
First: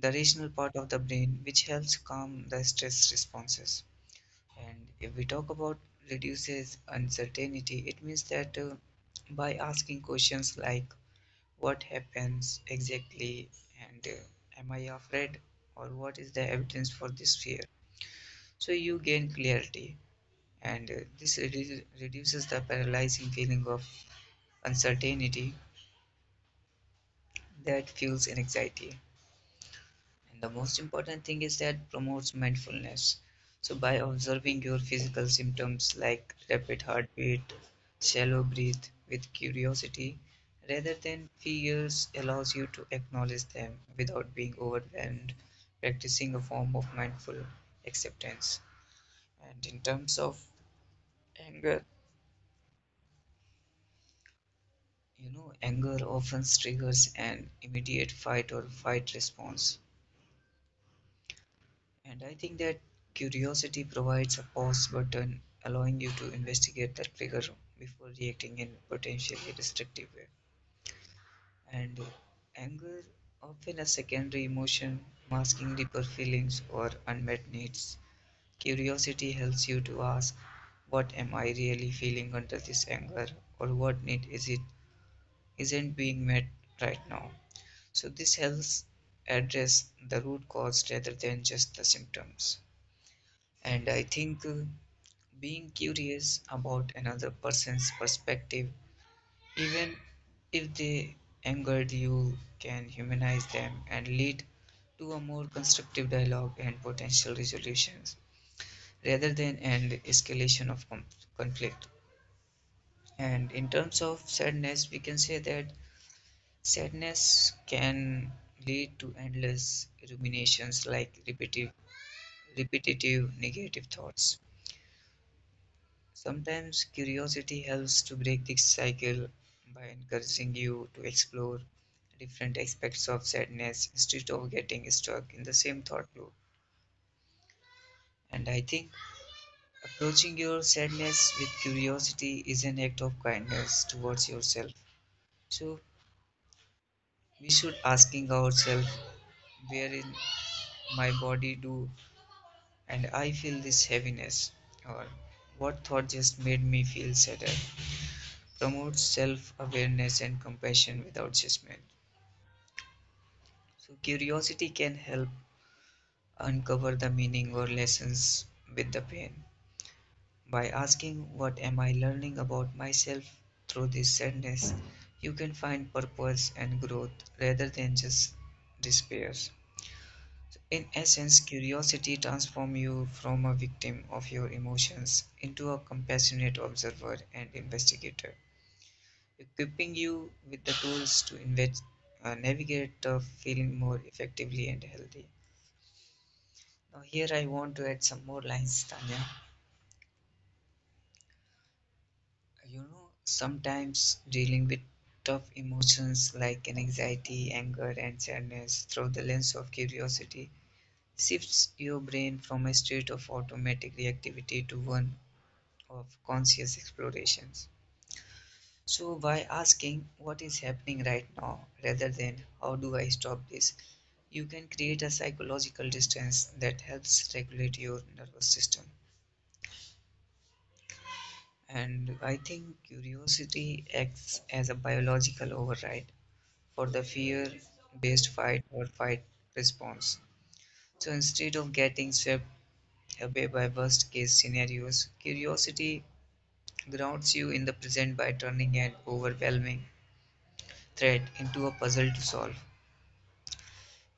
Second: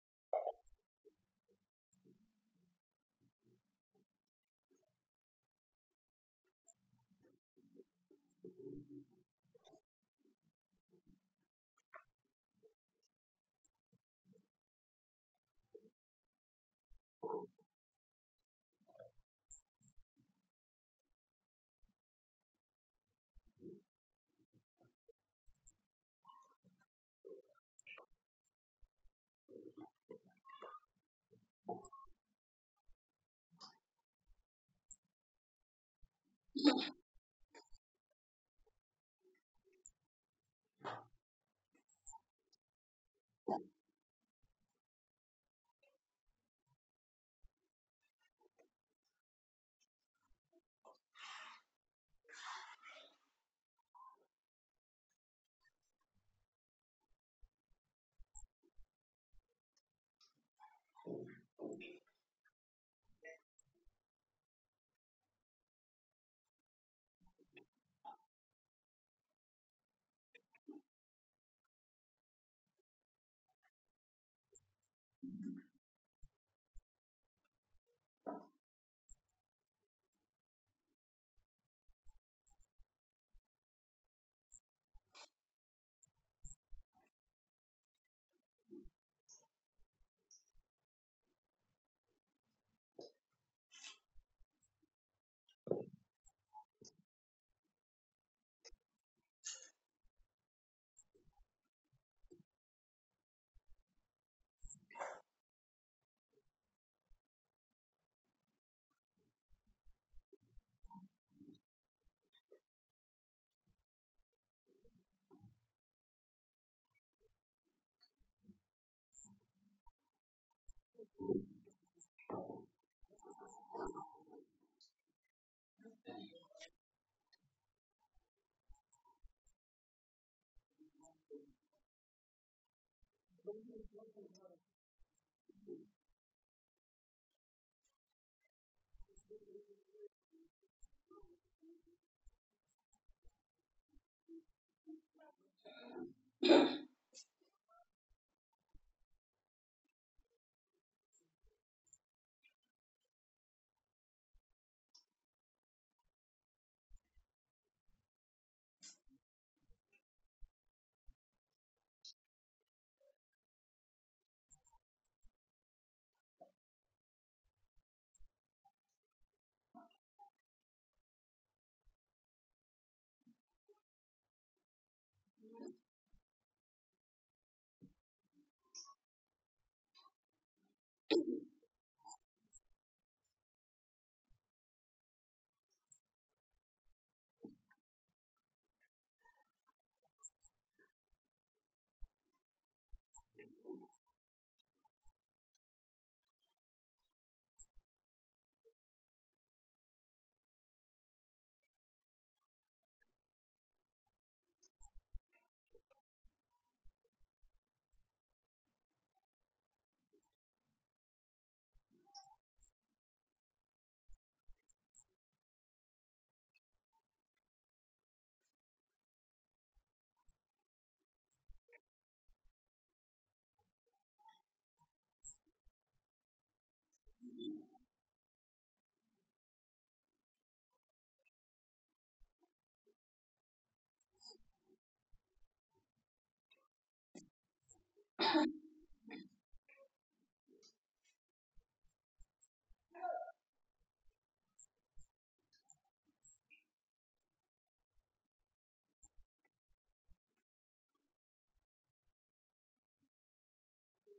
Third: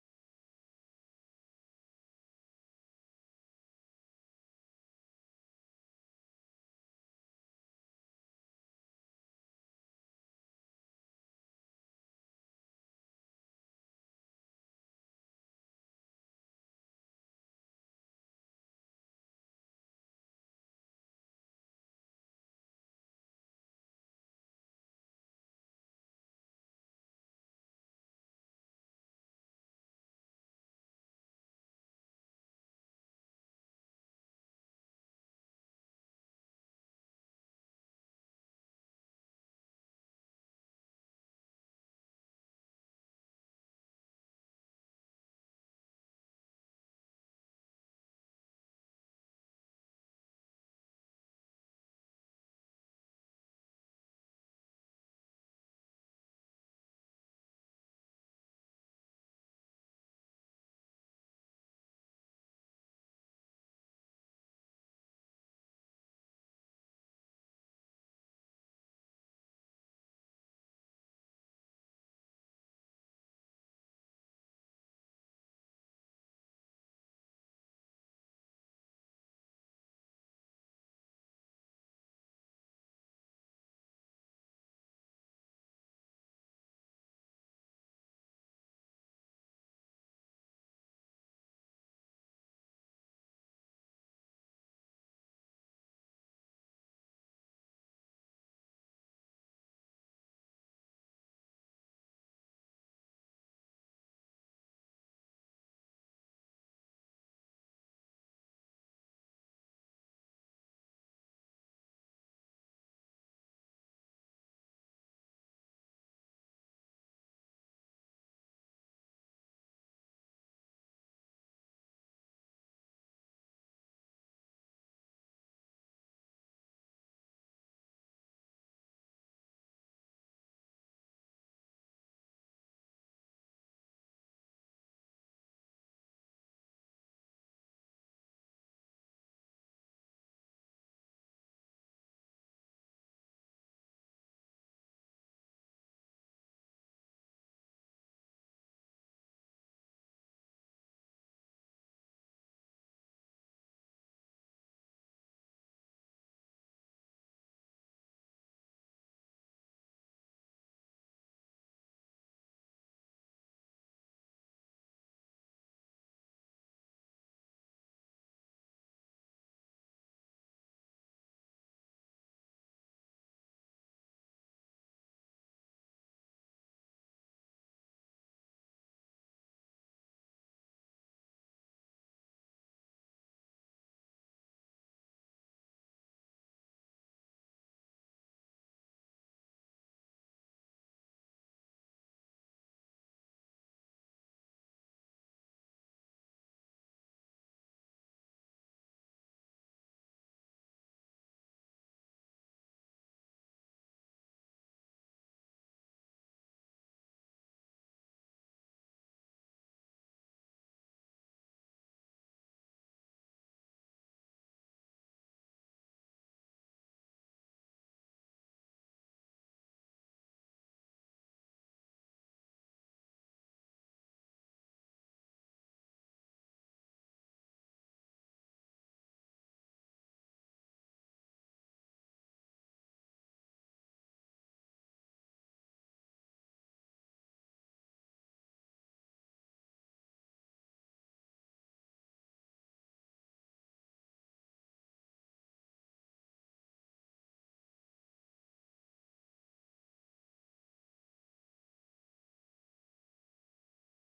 the rational part of the brain, which helps calm the stress responses. And if we talk about reduces uncertainty, it means that by asking questions like what happens exactly and am I afraid, or what is the evidence for this fear, so you gain clarity, and this reduces the paralyzing feeling of uncertainty that fuels anxiety. And the most important thing is that promotes mindfulness. So by observing your physical symptoms like rapid heartbeat, shallow breath with curiosity rather than fears allows you to acknowledge them without being overwhelmed, practicing a form of mindful acceptance. And in terms of anger, you know, anger often triggers an immediate fight or fight response. And I think that curiosity provides a pause button, allowing you to investigate the trigger before reacting in potentially destructive way. And anger, often a secondary emotion masking deeper feelings or unmet needs. Curiosity helps you to ask, what am I really feeling under this anger, or what need is it isn't being met right now? So this helps address the root cause rather than just the symptoms. And I think being curious about another person's perspective, even if they angered you, can humanize them and lead to a more constructive dialogue and potential resolutions rather than an escalation of conflict. And in terms of sadness, we can say that sadness can lead to endless ruminations like repetitive negative thoughts. Sometimes curiosity helps to break this cycle by encouraging you to explore different aspects of sadness instead of getting stuck in the same thought loop. And I think approaching your sadness with curiosity is an act of kindness towards yourself. So we should asking ourselves where in my body do and I feel this heaviness, or what thought just made me feel sadder, promotes self awareness and compassion without judgment. So, curiosity can help uncover the meaning or lessons with the pain. By asking, what am I learning about myself through this sadness, you can find purpose and growth rather than just despair. In essence, curiosity transforms you from a victim of your emotions into a compassionate observer and investigator, equipping you with the tools to navigate the feeling more effectively and healthy. Now, here I want to add some more lines, Tanya. You know, sometimes dealing with tough emotions like an anxiety, anger, and sadness through the lens of curiosity shifts your brain from a state of automatic reactivity to one of conscious explorations. So, by asking what is happening right now rather than how do I stop this, you can create a psychological distance that helps regulate your nervous system. And I think curiosity acts as a biological override for the fear based fight or fight response. So, instead of getting swept away by worst case scenarios, curiosity grounds you in the present by turning an overwhelming thread into a puzzle to solve.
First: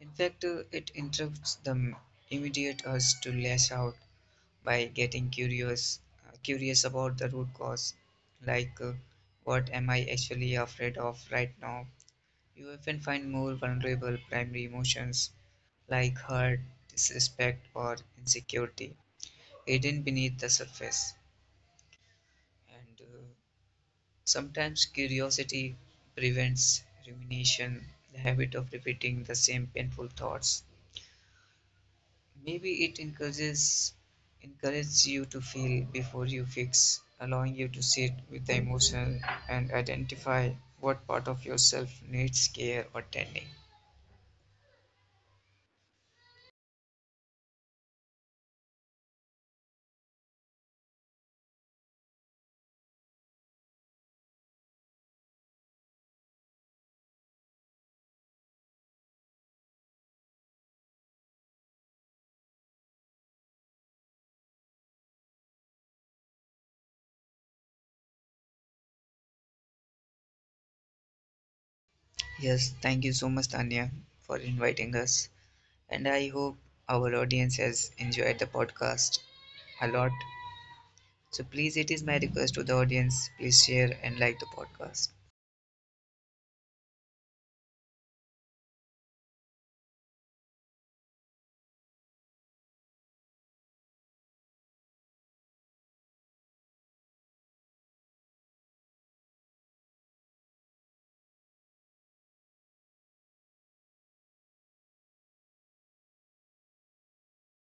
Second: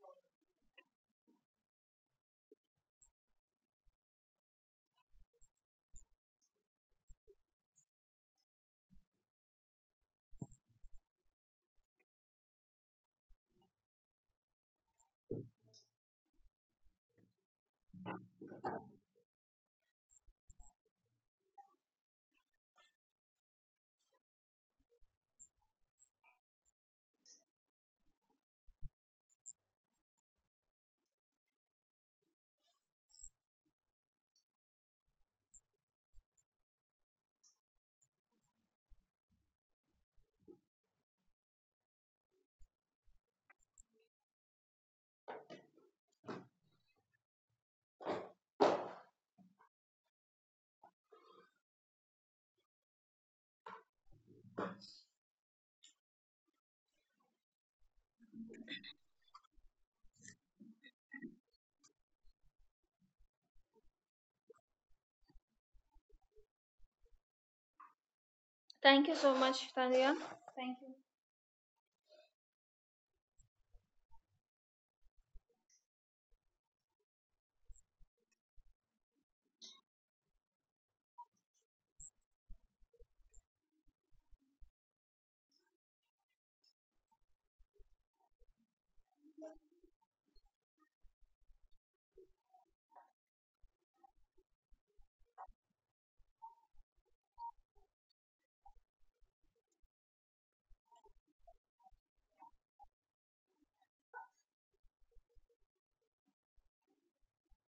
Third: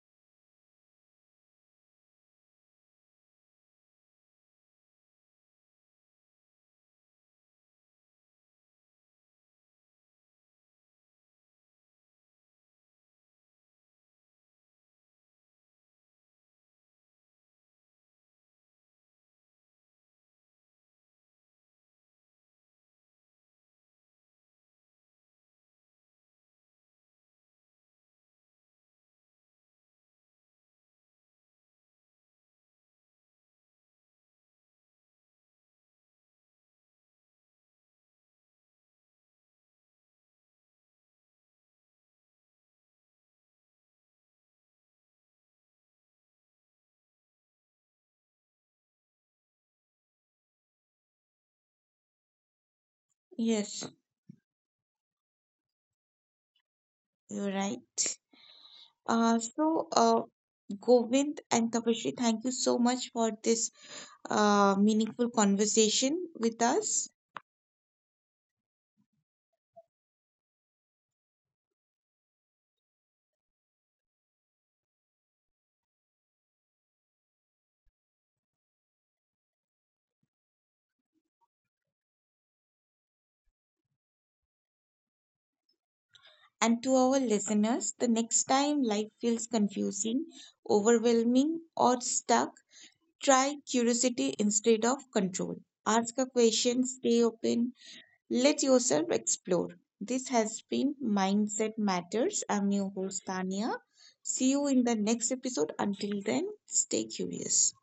In fact, it interrupts the immediate urge to lash out by getting curious about the root cause, like what am I actually afraid of right now? You often find more vulnerable primary emotions like hurt, disrespect, or insecurity hidden beneath the surface, and sometimes curiosity prevents rumination, the habit of repeating the same painful thoughts. Maybe it encourages you to feel before you fix, allowing you to sit with the emotion and identify what part of yourself needs care or tending.
Yes, you're right. Uh, so, uh, Govind and Tapashri, thank you so much for this meaningful conversation with us.
Thank you so much, Tanya.
Yes, thank you so much, Tanya, for inviting us. And I hope our audience has enjoyed the podcast a lot. So please, it is my request to the audience, please share and like the podcast.
And to our listeners, the next time life feels confusing, overwhelming, or stuck, try curiosity instead of control. Ask a question, stay open, let yourself explore. This has been Mindset Matters. I'm your host, Tania. See you in the next episode. Until then, stay curious.